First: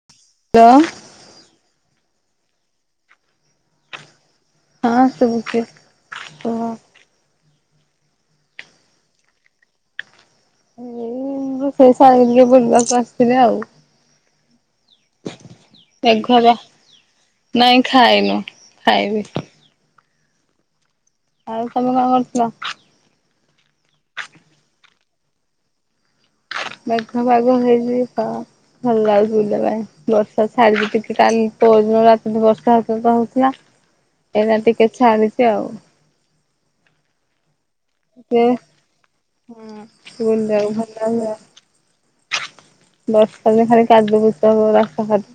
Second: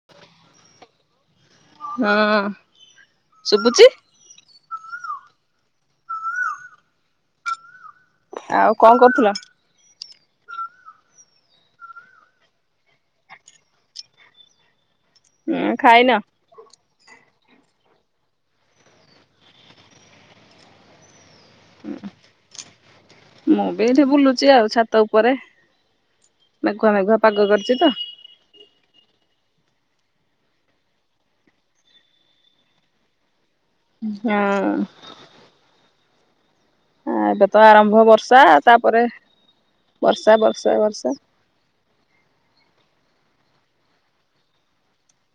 [inaudible] ଦ ହଁ ଶୁବୁଚି? ହଁ ସବୁଚି। ଆଉ କଣ କରୁଥିଲ? ମୁଁ ରୋଷେଇ ସାରିକି ବୁଲିବାକୁ ଆସିଥିଲି ଆଉ। ହୁଁ। ଖାଇନ ମାଘ ଯା ନାଇଁ ଖାଇନୁ ଖାଇବି। ଆଉ ତମେ କଣ କରୁଥିଲ? ମୁଁ ବି ଏଇଠି ବୁଲୁଚି ଆଉ ଛାତ ଉପରେ ମେଘୁଆ ମେଘୁଆ ପାଗ କରିଛି ତ। ହଁ। ଭଲ ଲାଗୁଛି ବୁଲିବା ପାଇଁ ବର୍ଷା ଛାଡିଚି ଟିକେ କାଲି ପଅରଦିନଠୁ ରାତିଠୁ ବର୍ଷା ହଉଥିଲା। ହଁ ଏଇନା ଟିକେ ଛାଡିଚି ଆଉ। ଆଁ। ଏବେ ତ ଆରମ୍ଭ ବର୍ଷା ଟିକେ ତାପରେ ହୁଁ ବର୍ଷା ବର୍ଷା ବର୍ଷା। ବର୍ଷା ଦିନେ ଖାଲି କାଦୁଅ ପୁଜ ହବ ରାସ୍ତା ଖାଟ।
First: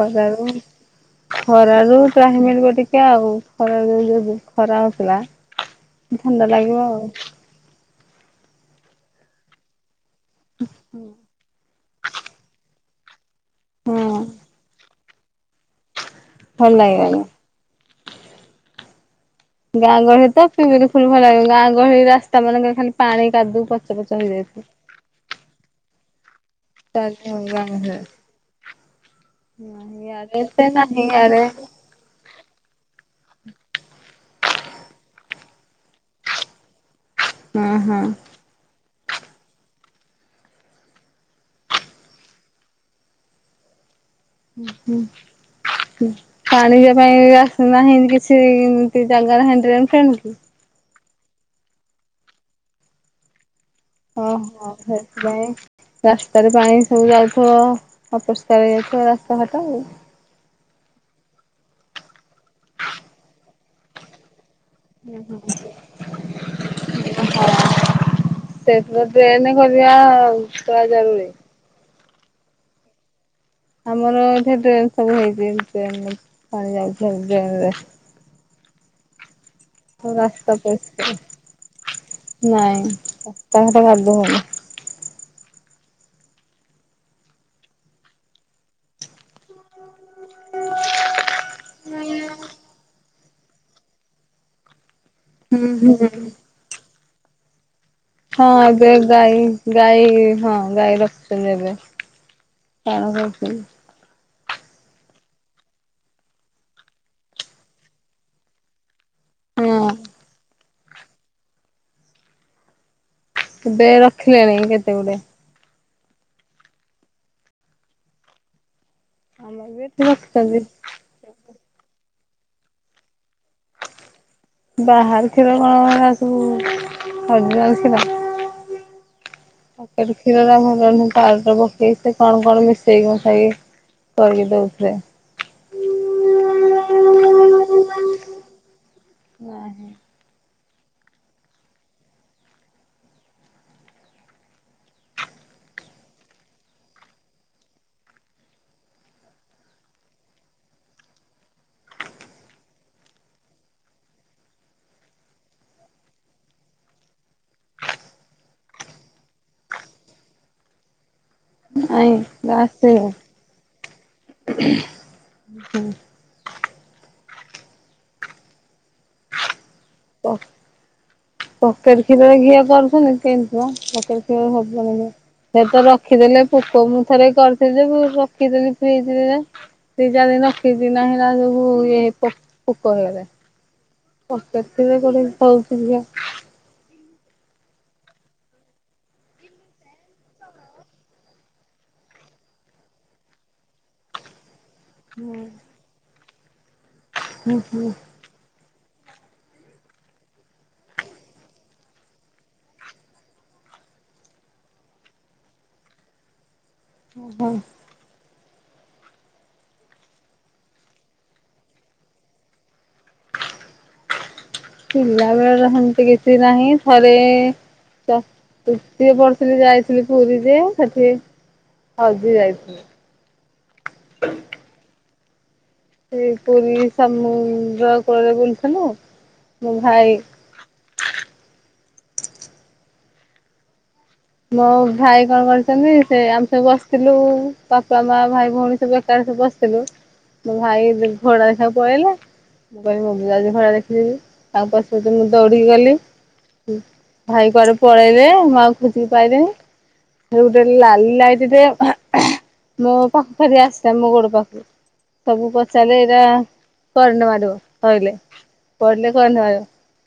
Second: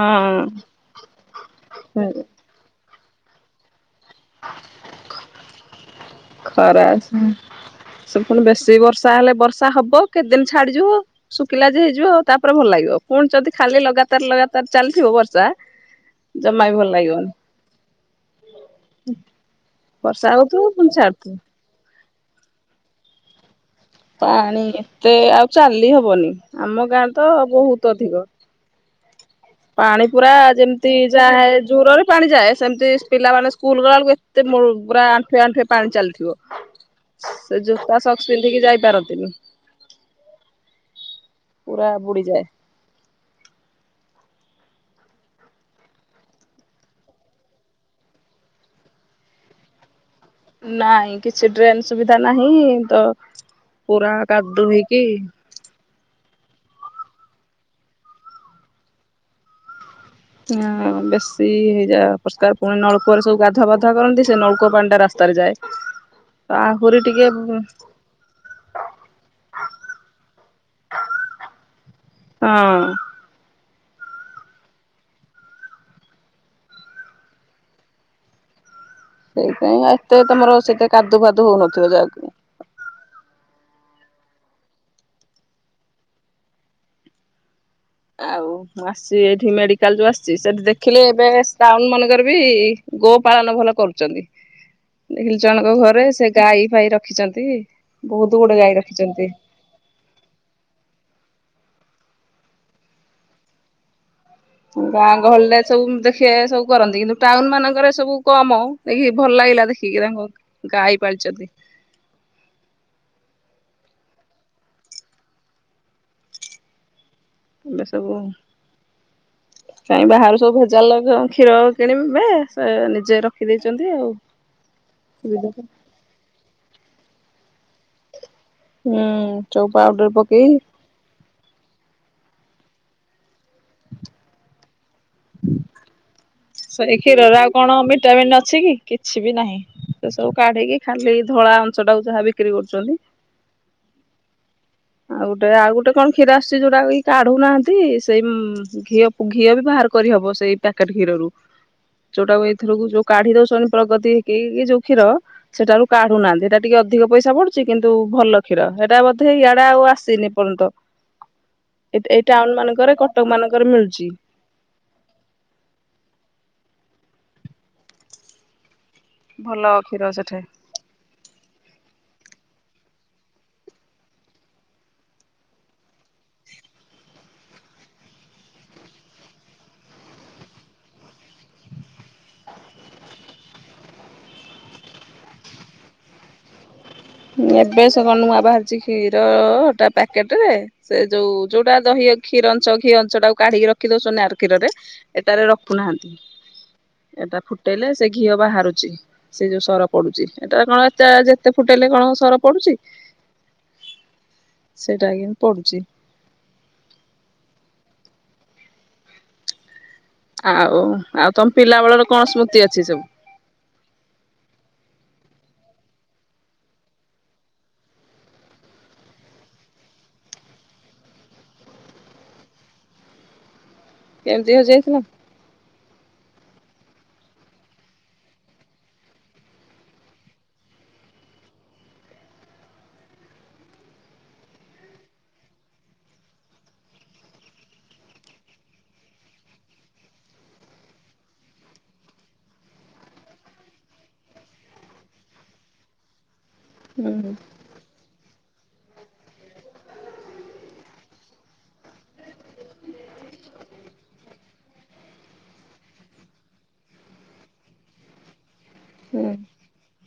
ଖରାରୁ ଖରାରୁ ତ୍ରାହିମିଳିବ ଟିକେ ଆଉ ଖରାରୁ। ଯୋଉଁ ଖରା ହୋଉଥିଲା। ଖରା ସେ ଫୁଣି ବେଶୀ ବର୍ଷା ହେଲେ ବର୍ଷା ହବ କେତେଦିନି ଛାଡିଯିବ। ଶୁଖିଲା ଯେ ହେଇଯିବ ଆଉ ତାପରେ ଭଲ ଲାଗିବ ପୁଣି ଯଦି ଖାଲି ହଁ ଲଗାତାର ଲଗାତାର ଚାଲିଥିବ ବର୍ଷା। ଜମାବି ଭଲ ଲାଗିବନି। ଗାଁ ବର୍ଷା ଗହଳିରେ ତ ହଉଥିବ ପୁଣି [unintelligible] ଛାଡୁଥିବ ଗାଁ ଗହଳି ରାସ୍ତା ମାନଙ୍କରେ ଖାଲି ପାଣି କାଦୁଅ ପଚ। ପଚ ପାଣି ହେଇଯାଇଥିବ। ଏତେ ଆଉ ଚାଲି ହବନି ଆମ ଗାଁରେ ତ ବହୁତ ଅଧିକ। ପାଣି ପୁରା ଇଆଡେ ଏତେ ଯେମିତି ନାହିଁ ଇଆଡେ ଯାହାଏ ଜୁରରେ। ପାଣି ଯାଏ ସେମିତି ପିଲାମାନେେ ସ୍କୁଲ ଗଲା ବୁଳୁକୁ ଏତେ ମୁଳୁରୁ ପୁରା ଆଣ୍ଠୁଏ ଆଣ୍ଠୁଏ ପାଣି ଚାଲିଥିବ। ସେ ହଁ ଜୋତା ହଁ। ସକ୍ସ। ପିନ୍ଧିକି ଯାଇପାରନ୍ତିନି ପୁରା ବୁଡିଯାଏ। ଉଁ ହୁଁ। ପାଣି ଯିବା ପାଇଁ ରାସ୍ତା ନାହିଁ କିଛି ଇନ୍ତି ଜାଗା ନାହିଁ ଡ୍ରେନ୍ ଫ୍ରେନ୍ କି। ନାଇଁ କିଛି ଡ୍ରେନ୍ ସୁବିଧା ନାହିଁ ତ। ପୁରା ଓଁ କାଦୁଅ ହୋ ହେଇକି ସେଥିପାଇଁ। ରାସ୍ତାରେ ପାଣି ସବୁ ଯାଉଥିବ ଅପରିଷ୍କାର ହେଇଯାଉଥିବ ରାସ୍ତାଘାଟ ଆଉ। ହଁ ବେଶୀ ହେଇଯାଏ ଅପରିସ୍କା ପୁଣି ନଳକୁଅରେ ସବୁ ଗାଧିଆ ପାଧିଆ କରନ୍ତି ସେ ନଳକୁଅ ପାଣି। ଟା ରାସ୍ତାରେ ଯାଏ ତ ଆହୁରି ଟି ହଁ ସେଥିରେ ଡ୍ରେନ କରିବା ପୁରା ଜରୁରି। ହଁ। ଆମର ଏଠି ଡ୍ରେନ ସବୁ ହେଇଛି ଡ୍ରେନ ପାଣି ଯାଉଛି ଆଉ ଡ୍ରେନରେ। ସେଇଥିପାଇଁ ଏତେ ରାସ୍ତା ତମର ସେତେ ପରିଷ୍କାର କାଦୁ ଫାଦୁ ହଉନଥିବ ଯା ନାଇଁ ରାସ୍ତା ଘାଟ କାଦୁ ହଉନି। ଆଉ ମୁଁ ଆସଚି ଏଠି ମେଡିକାଲ ଯୋଉ ଆସିଛି ସେ ଦେଖିଲି ଏବେ ଟାଉନ ମାନଙ୍କର ବି ଗୋ ପାଳନ ଭଲ କରୁଚନ୍ତି ଦେଖିଲି ଜଣଙ୍କ ହୁଁ ଘରେ ହୁଁ। ସେ ଗାଈ ଫାଈ ରଖ ଖିଚନ୍ତି। ହଁ ଏବେ ଗାଇ। ଗାଈ ହଁ ଗାଈ ରଖୁଛନ୍ତି ଏବେ ହଁ ରଖୁଛନ୍ତି। ଗାଁ ଗହଳିରେ ସବୁ ଦେଖିବେ ସବୁ କରନ୍ତି କିନ୍ତୁ ଟାଉନ ମାନଙ୍କରେ ସବୁ କମ। ଦେଖି ଭଲ ଲାଗିଲା ହଁ ଦେଖିକି ତାଙ୍କ ଗାଈ ପାଳିଚନ୍ତି। ବେ ରଖିଲେଣି କେତେ ଗୁଡେ। ଏବେ ସବୁ ଆମର ବି ଏଠି କାଇଁ ବାହାରୁ ରଖିଛନ୍ତି। ସବୁ ଭେଜାଲ ଗ କ୍ଷୀର କିଣିବେ ସେ ନିଜେ ରଖିଦେଇଚନ୍ତି ଆଉ। ବାହାର ସୁବିଧା କ୍ଷୀର ହୁଁ କଣ ଏରା ସବୁ ଅରଜିନାଲ କ୍ଷୀର। ହୁଁ ଚ ପ୍ୟକେଟ କ୍ଷୀରରା ଭଲ ନୁ ପାଉଡର ପକେଇ ସେ କଣ କଣ ମିଶେଇକି ମୁଶାଇକି କରିକି ଦଉଥିଲେ। ସେଇ କ୍ଷୀରରେ ଆଉ କଣ ଭିଟାମିନ୍ ଅଛି କି କିଛି ବି ନାହିଁ। ସେ ସବୁ କାଢିକି ଖାଲି ଧଳା ଅଂଶ ଟାକୁ ଯାହା ବିକ୍ରି କରୁଛନ୍ତି। ଆଉ ଗୋଟେ ଆଉ ଗୋଟେ କଣ କ୍ଷୀର ଆସୁଛି ଯୋଉଟା କି କାଢୁନାହାନ୍ତି ସେଇ ଉଂ ଘିଅ ଘିଅ ବି ବାହାର କରିହବ ସେଇ ପ୍ୟାକେଟ ଖିରରୁ। ଯୋଉଟାକୁ ଏଥରକୁ ଯୋଉ କାଢି ଦଉସନ୍ତି ପ୍ରଗତି କି କି ଯୋଉ କ୍ଷୀର। ସେଟାରୁ କାଢୁନାହାନ୍ତି ହେଟା ଟିକିଏ ଅଧିକ ପଇସା ପଡୁଚି କିନ୍ତୁ ଭଲ କ୍ଷୀର ହେଟା ବୋଧେ ଇ ଟା ଆଉ ଆସିନି ଏପର୍ଯ୍ୟନ୍ତ ଏ ନାଇଁ ଏଇ ଟାଉନ ମାନଙ୍କରେ କଟକ ମାନଙ୍କରେ ମିଳୁଚି। ହୁଁ। ଭଲ କ୍ଷୀର ସେଠେ। ପକେଟ୍ କ୍ଷୀରରେ ଘିଅ କରୁଛନ୍ତି କେମତି ମ ପକେଟ କ୍ଷୀରରେ ହବନି ମ। ସେ ତ ରଖିଦେଲେ ପୋକ ମୁଁ ଥରେ କରିଥିଲି ଯେ ମୁ ରଖିଦେଲି ଫ୍ରିଜରେ। ଦି ଚାର ଦିନ ରଖିଚିନା ହେରା ସବୁ ଇଏ ପୋ ପୋକ ହେଇଗଲେ। ପକେଟ କ୍ଷୀରରେ କଉଠେ ହଉଚି [unintelligible] ଏବେ ସେ କଣ ନୁଆଁ ବାହାରିଛି କ୍ଷୀର ଟା ପ୍ୟାକେଟ ରେ। ସେ ଯୋଉ ଯୋଉଟା ଦହି କ୍ଷୀର ଅଞ୍ଚ ଘିଅ ଅଞ୍ଚ ଟାକୁ କାଢିକି ରଖି ଦଉସନ୍ ଆର କ୍ଷୀରରେ। ଏଟାରେ ରଖୁନାହାନ୍ତି ଏଟା ଫୁଟେଇଲେ ସେ ଘିଅ ବାହାରୁଛି, ସେ ଯୋଉ ସର ପଡୁଛି ଏଟା କଣ ଏ ଯେତେ ଫୁ ଟେଇଲେ କଣ ସର ପଡୁଛି, ସେଇଟା କି ପଡୁଛି। ଉ ହୁଁ। ଆଉ ଆଉ ତମ ପିଲା ବେଳର କଣ ସ୍ମୃତି ଅଛି ସବୁ? ପିଲା ବେଳତ୍ ସେମତି କିଛି ନାହିଁ ଥରେ ଚ ତୃତୀୟ ପଢ଼ୁଥିଲି ଯାଇଥିଲି ପୁରୀ ଯେ ସେଠି ହଜି ଯାଇଥିଲି। କେମତି ହେଜିଯାଇଥିଲ? ସେଇ ପୁରୀ ସମୁଦ୍ର କୂଳରେ ବୁଲୁଥିଲୁ ମୋ ଭାଇ ମୋ ଭାଇ କଣ କରିଛନ୍ତି ସେ ଆମେ ସବୁ ବସିଥିଲୁ ବାପା ମା ଭାଇ ଭଉଣୀ ସବୁ ଏକା ସବୁ ବସି ମୋ ଭାଇ ଘୋଡ଼ା ଦେଖିଆକୁ ପଳେଇଲେ। ମୁଁ କହିଲି ମୁଁ ବି ଯାଉଚି ଘୋଡ଼ା ଦେଖିଦେବି, ତା ପଛକୁ ମୁଁ ଦୌଡ଼ିକି ଗଲି। ହୁଁ ଭାଇ କୁଆଡେ ପଳେଇଲେ ମୁଁ ଆଉ ଖୋଜିକି ପାଇଲିନି। ସେଇଟୁ ଗୋଟେ ଲାଲି ଲାଇଟିଟେ ମୋ ପାଖରେ ଆସିଲା ମୋ ଗୋଡ ପାଖକୁ। ସବୁ ପଚାରିଲେ ଏଇଟା କରେଣ୍ଟ ମାରିବ ଧଇଲେ। ପଡିଲେ ହୁଁ କଣ ନହିବ,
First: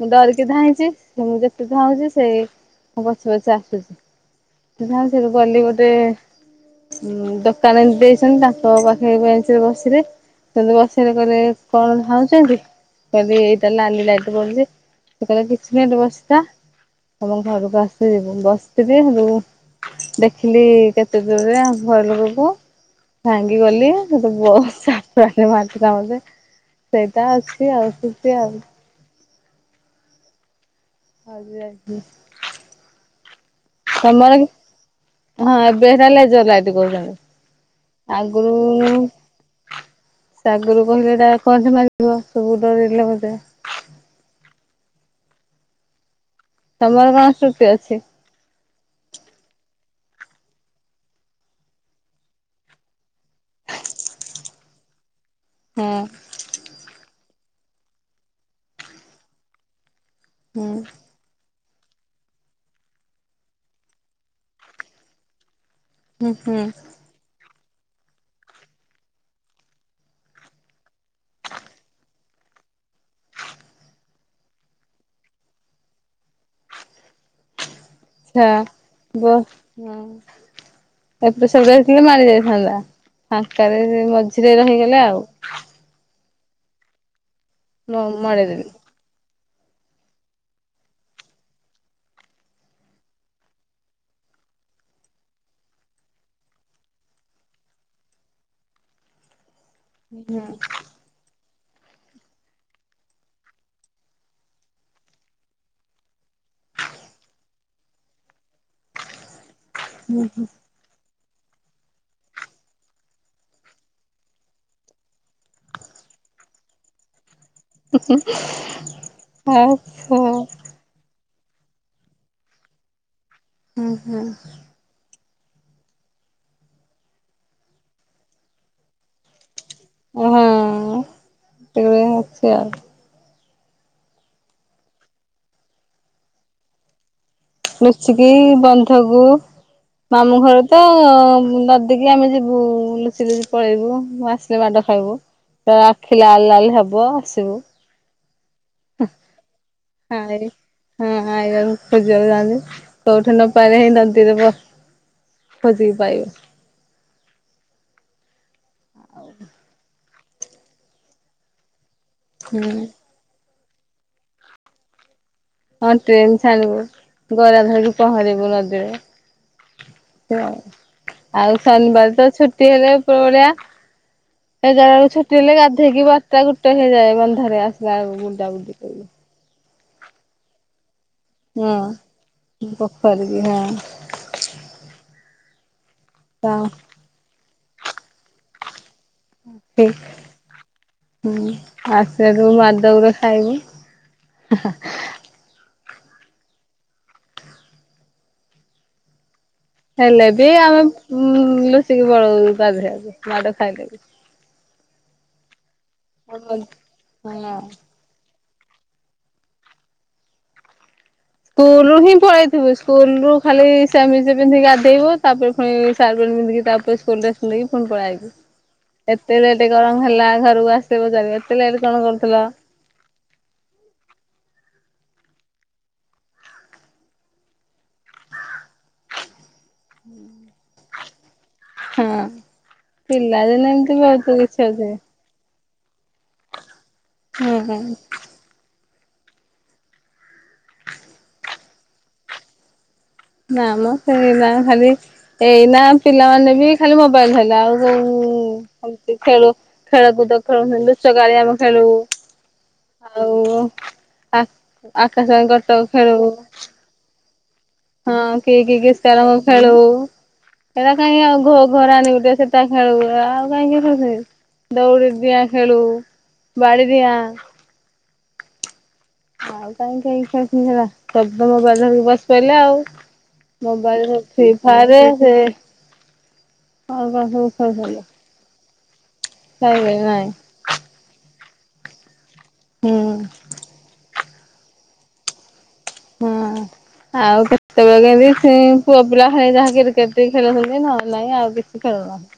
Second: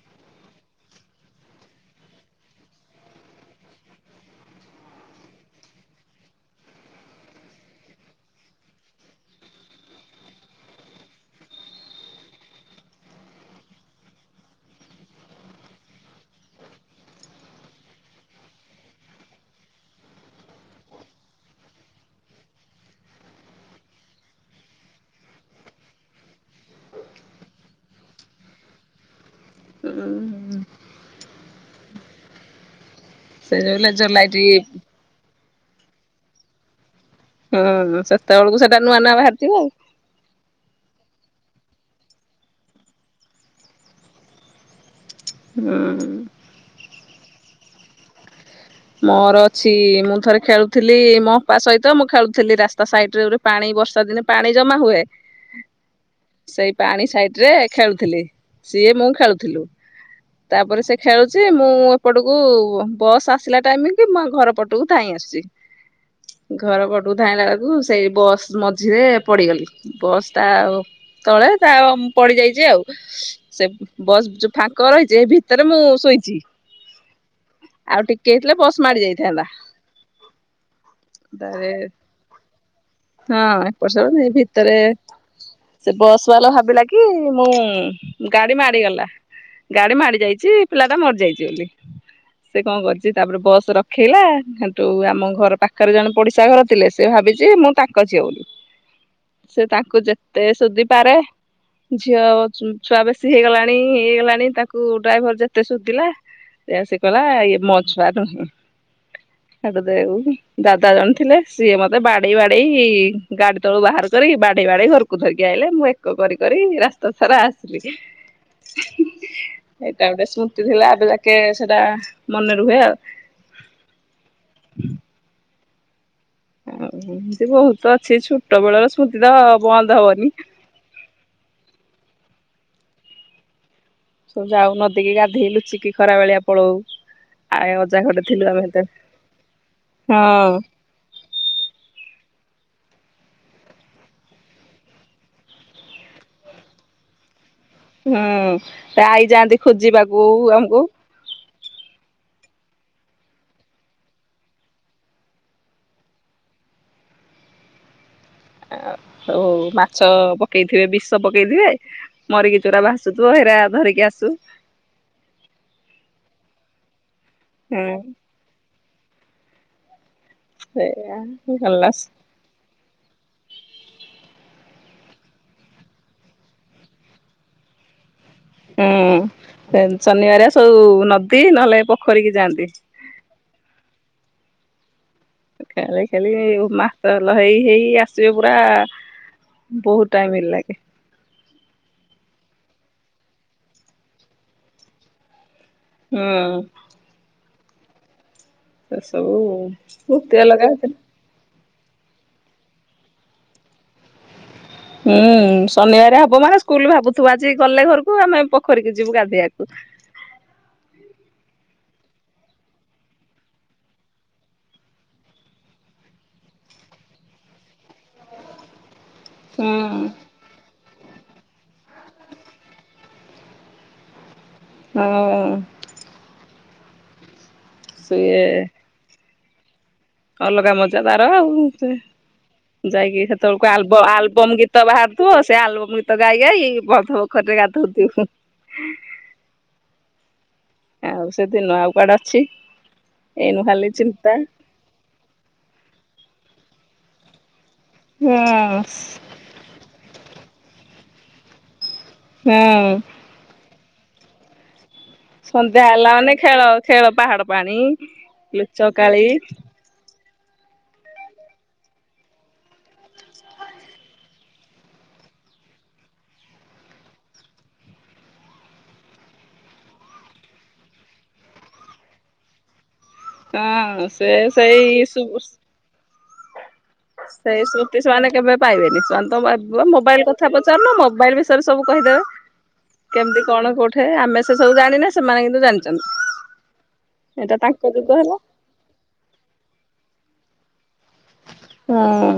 ମୁଁ ଡରିକି ଧାଇଁଛି ସେ ମୁଁ ଯେତେ ଧାଉଁଛି ସେ ମୋ ପଛେ ପଛେ ଆସ ଯା ସେଠୁ ଗଲି ଗୋଟେ ଉଁ ଦୋକାନ ଏମତି ଦେଇଛନ୍ତି ତାଙ୍କ ପାଖରେ ବେଞ୍ଚରେ ବସିଲି। ତାପରେ ବସିଲେ କହିଲେ କଣ ଧାଉଛନ୍ତି? କଇଲି ଏଇଟା ଲାଲି ଲାଇଟ୍ ପଡୁଚି ସେ କହିଲେ କିଛି ନାଇଁ ରୁହ ସେଟା ତମ ଘରୁକୁ ଆସିଲେ ଯିବୁ ବସ୍ ସେଠି ରୁ ଦେଖିଲି କେତେ ଦୂରରେ ଆମ ଘର ଲୋକକୁ। ଭାଙ୍ଗି ଗଲେ ସେତୁ ବର୍ଷା [unintelligible] ସେଇଟା ଅଛି ଆଉ ଆସିଚ଼ି ଆଉ। ଉୁଁ ହୁଁ। ଆଜି ଆସି ସେ ଲେଜର ଲାଇଟି ହଁ ଏବେ ହେରା ଲେଜର୍ ଲାଇଟ୍ କୋଉଚନ୍ତି। ହଁ ନ ସେତେଏଳକୁ ସେଟା ନୂଆ ନୂଆ ବାହାରିଥିବ ଆଉ। ସେ ଆଗୁରୁ କହିଲେ ଏଟା କଣ୍ଟେ ମାରିବ ସବୁ ଡରେଇଲେ ମୋତେ। ହୁ ଉୁଁ। ତମର କଣ ସୃତି ଅଛି? ମୋର ଅଛି ମୁଁ ଥରେ ଖେଳୁଥିଲି ମୋ ଅପା ସହିତ ମୁଁ ଖେଳୁଥିଲି ରାସ୍ ତା ସାଇଟ୍ ରେ ଗୋଟେ ପାଣି ବର୍ଷା ଦିନେ ପାଣି ଜମା ହୁଏ। ହଁ ସେଇ ପାଣି ସାଇଟ୍ ରେ ଖେଳୁଥିଲି, ସିଏ ମୁଁ ଖେଳୁଥିଲୁ ହୁଁ ତାପରେ ସେ ଖେଳୁ ଚେ ମୁଁ ଏପଟକୁ ବସ୍ ଆସିଲା ଟାଇମ୍ କି ମୁଁ ଘର ପଟକୁ ଧାଇଁ ଆସୁଚି। ହୁଁ ହୁଁ ଘର ପଟକୁ ଧାଇଁଲା ଆଳକୁ ସେଇ ବସ୍ ମଝିରେ ପଡିଗଲି, ବସ୍ ଟା ଆଉ ତଳେ ତା ପଡିଯାଇଚି ଆଉ। ସେ ବସ୍ ଯୋଉ ଫାଙ୍କ ରହିଚ଼ି ଭିତରେ ମୁଁ ଶୋଇଚି, ଆଉ ଟି ଟିକେ ଆଚ୍ଛା। ହେଇଥିଲେ ବସ୍ ମାଡ଼ି ଯାଇଥାନ୍ତା। ବସ୍ ହଁ ଏପଟେ ତାରେ ସେପଟେ ହେଇଥିଲେ ମାଡି ଯାଇଥାନ୍ତା। ହଁ ଫାଙ୍କାରେ ଏପର ସେପର ସେଇ ମଝିରେ ଭିତରେ ରହିଗଲେ ଆଉ ସେ ବସ୍ ବାଲା ଭାବିଲା କି ମୁଁ ମ ଗାଡି ମଡେଇଦେଲେ। ମାଡିଗଲା। ଗାଡି ମାଡି ଯାଇଚି ପିଲାଟା ମରିଯାଇଚ଼ି ବୋଲି ସେ କଁ କରିଚି ସେ ତାପରେ ବସ୍ ରଖେଇଲା ସେଠୁ ଆମ ଘର ପାଖରେ ଜଣେ ପଡ଼ିଶା ଘର ଥିଲେ ସେ ଭାବିଚି ମୁଁ ତାଙ୍କ ଝିଅ ବୋଲ୍ ସେ ତାଙ୍କୁ ହୁଁ ଯେତେ ସୋଦି ପାରେ। ଝିଅ ଛୁଆ ବେଶୀ ହେଇଗଲାଣି ଇଏ ହେଇଗଲାଣି ତାକୁ ଡ୍ରାଇଭର୍ ଯେତେ ସୁଦିଲା। ଏୟା ସେ କହିଲା ଇଏ ମୋ ଛୁଆ ନୁହୁଁ। ସେଠୁ ଦେଗୁ ଦା ତା ଜଣି ଥିଲେ ସିଏ ମୋତେ ବାଡ଼େଇ ବାଡ଼େଇ ଗାଡ଼ି ତଳୁ ବାହାର କରିକି ବାଡ଼େଇ ବାଡ଼େଇ ଘରକୁ ଧରିକି ଆଇଲେ। ମୁଁ ଏ ଏକ କରି କରି ରାସ୍ ତା ସାରା ଆସିଲି। ଏଟା ଆଚ୍ଛା ଗୋଟେ ହୁଁ ସ୍ମୃତି ଥିଲା ଏବେ ଯାଏ କେ ସେଟା ମନେ ରୁହେ ଆଉ। ଉଁ ହୁଁ। [inaudible] ଉଁ ଏମିତି ବହୁତ ଅଛି ଛୁଟ ବେଳର ସ୍ମୃତି ତ ବନ୍ଦ ହବନି। ସେଗୁରା ଅଛି ଆଉ। ସବୁ ଯାଉ ନଦୀ କିି ଗାଧେଇ ଲୁଚିକି ଖରା ବେଳିଆ ପଳଉ। ଆଏ ଅଜା ଘରେ ନୁଚିକି ଥିଲୁ ଆମେ ହେତେବେଳେ। ବନ୍ଧକୁ ମାମୁଁ ହଁ ଘର ତ ନ ଦୀକି ଆମେ ଯିବୁ ଲୁଚି ଲୁଚି ପଳେଇବୁ। ଆସିଲେ ମାଡ଼ ଖାଇବୁ। ତ ଆଖି ଲାଲ ଲାଲ ହେବ ଆସିବୁ। ହଁ ତା ଆଇ ଯାଆନ୍ତି ଖୋଜିବାକୁ ଆଇ ଆମୁକୁ। ହଁ ଆଇରନ ଖୋଜିବାକୁ ଯଆନ୍ତି। କୋଉଠୁ ନପାଇଲେ ହିଁ ନଦିରେ ବ ଖୋଜିକି ପାଇବେ। ଆ ହଉ ମାଛ ପକେଇଥିବେ ବିଷ ପକେଇଥିବେ। ହୁଁ ମରିକି ଚୋରା ଭାସ୍ ସୁ ଥୁବ ହେରା ଧରିକି ଆସୁ। ହଁ ଟ୍ରେନ ଛାଡ଼ିବୁ ଗରା ହୁଁ ଧରୁ ପହଁରିବୁ ନଦୀରେ। ବ ସେଇଆ ଆଉ ଭଲ ଶନିବାର ତ ଛୁଟି ହେଲେ ପୋରା ଏ ଜାଉ ଛୁଟି ହେଲେ ଗାଧେଇକି ବାରଟା ଗୁଟେ ହେଇଯାଏ ବନ୍ଧାରେ ଆସିଲା ଏଳକୁ ବୁଡ଼ା ବୁଡି କରିକି। ଡେନ୍ ଶନିବାରିଆ ସବୁ ନଦ୍ ଅଁ ପୋଖରୀ ବି ହଁ। ଖେଳେଇ ଖେଳେଇ ମାତଲ ହେଇ ହେଇ ଆସିବେ ପୁରା ଠିକ ବହୁତ ଟାଇମିଙ୍ଗ ଲାଗେ। ହୁଁ ଆସିଲାଠୁ ମାଡ ଗୁରେ ଖାଇବୁ। ହା ହା। ହୁଁ। ସେ ସବୁ ହେଲେ ସ୍ମୃତି ବି ଅଲଗା ଆମେ ଲୁଚିକି ପଳଉ ଗାଧେଇବା ପାଇଁ ମାଡ ଖାଇଲେ ବି। ହୁଁ ଶନିବାର ହେବ ମାନେ ସ୍କୁଲରୁ ଭାବୁଥିବ ଆଜି ହଁ। ଗଲେ ଘରକୁ ଆମେ ପୋଖରୀକି ଯିବୁ ଗାଧେଇବାକୁ। ସ୍କୁଲ ରୁ ହିଁ ପଳେଇଥିବୁ। ସ୍କୁଲ ରୁ ଖାଲି ସେମିଜ ପିନ୍ଧି ଗାଧେଇବୁ। ତାପରେ ପୁଣି ସାଇକେଲ ପିନ୍ଧିଛି ତାପରେ ସ୍କୁଲ ଡ୍ରେସ୍ ପିନ୍ଧିକି ପୁଣି ପଳେଇ ଆଇବୁ। [inaudible] ଏତେ ଲେଟ୍ ହୁଁ କଣ ହେଲା? ଘରକୁ ଆସ ପଚାରିବେ ଏତେ ଲେଟ୍ କଣ କରୁଥିଲ? ହଁ। ସିଏ ହୁଁ। ଅଲଗା ମଜା ତାର ଆଉ ସେ ଯାଇକି ପିଲା ଦିନେ ସେତେବେଳକୁ ଏମିତି ଆଲବ ବହୁତ ଆଲବମ କିଛି ଗୀତ ଅଛି। ବାହାର ତୁ ସେ ଆଲବମ୍ ଗୀତ ଗାଇ ଗାଇ ବଧ ହୁଁ ପୋଖରରେ ହୁଁ ଗାଧଉଥିବୁ। ଆଉ ସେ ଦିନ ଆଉ କୁଆଡ଼େ ଅଛି? ଏଇନୁ ନା ଖାଲି ମ ସେଇ ଚିନ୍ତା ନା ଖାଲି ଏଇନା ପିଲାମାନେ ବି ଖାଲି ମୋବାଇଲ ଧଇଲେ। ଆଉ ହୁଁ ମତି ଖେଳୁ ଖେଳକୁଦ ଖେଳୁଥିଲୁ ଲୁଚକାଳି ଆମେ ଖେଳୁ। ହଁ। ଆଉ ଆ ଆକାଶ ଭାଇ କଟକ ସନ୍ଧ୍ୟା ହେଲା ଫେରୁ। ମାନେ ଖେଳ ଖେଳ ପାହାଡ଼ ପାଣି। ହଁ, କିଏ କି କି ଲୁଚକାଳି ଖେଳ ଖେଳୁ। ସେଇଟା କାହିଁ ଆଉ ଘ ଘର ଆଣିବୁ ସେଟତ ଖେଳବୁ। ଆଉ କାହିଁକି କିଏ ଖେଳୁଛନ୍ତି। ଦଉଡ଼ି ଡିଆଁ ଖେଳୁ ବାଡ଼ି ଡିଆଁ। ଆଉ କାହିଁ କାଇଁ ଖେଳୁଛନ୍ତି ସେଗୁଡା? ସବୁତ ମୋବାଇଲ ଧରି ବସି ପଇଲେ ଆଉ। ହଁ ମୋବାଇଲର ସେ ଫ୍ରି ସେଇ ଫାୟାରରେ ସେ ସବୁ ଆଉ କଣ ସବୁ ସେଇ ଖେଳ ସ୍ମୃତି ସଇଲା? ସେମାନେ କେବେ ପାଇବେନି? ସେମାନ୍ତ ମୋବାଇଲ ନାଇଁ କଥା ପଚାରୁନ। ମୋବାଇଲ ବିଷୟରେ ସବୁ କହିଦେବେ। ହୁଁ କେମିତି କଣ କୋଉଠେ? ଆମେ ସେ ସବୁ ଜାଣିନେ। ସେମାନେ କିନ୍ତୁ ଜାଣି ହଁ ଆଉ କେତେବେଳେ ଯୁଗ କେମତି ହେଲା। ସେ ପୁଅ ପିଲା ହେ ଯାହା କ୍ରିକେଟ ଟିମ ଖେଳୁଛନ୍ତି ନହେଲେ ନାହିଁ ଆଉ କିଛି ହଁ ଖେଳୁନାହିଁ।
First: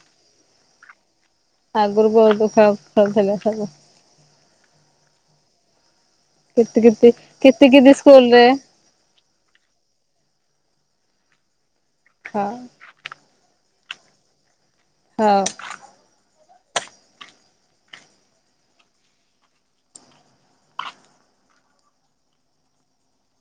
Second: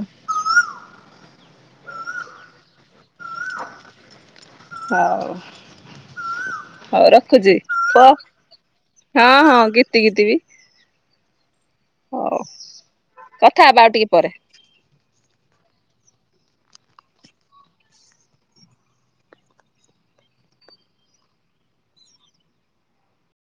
ଆଗରୁ ବହୁତ ଖେଳ ଖେଳୁଥିଲେ ସବୁ। ହଉ କିତି ହଉ କିତି ରଖୁଛି। କିତି କିତି ସ୍କୁଲରେ ହଁ ହଁ ଗିତି ଗିତିିବି। ହଁ। କଥା ହବା ଆଉ ଟିକେ ପରେ। ହଁ।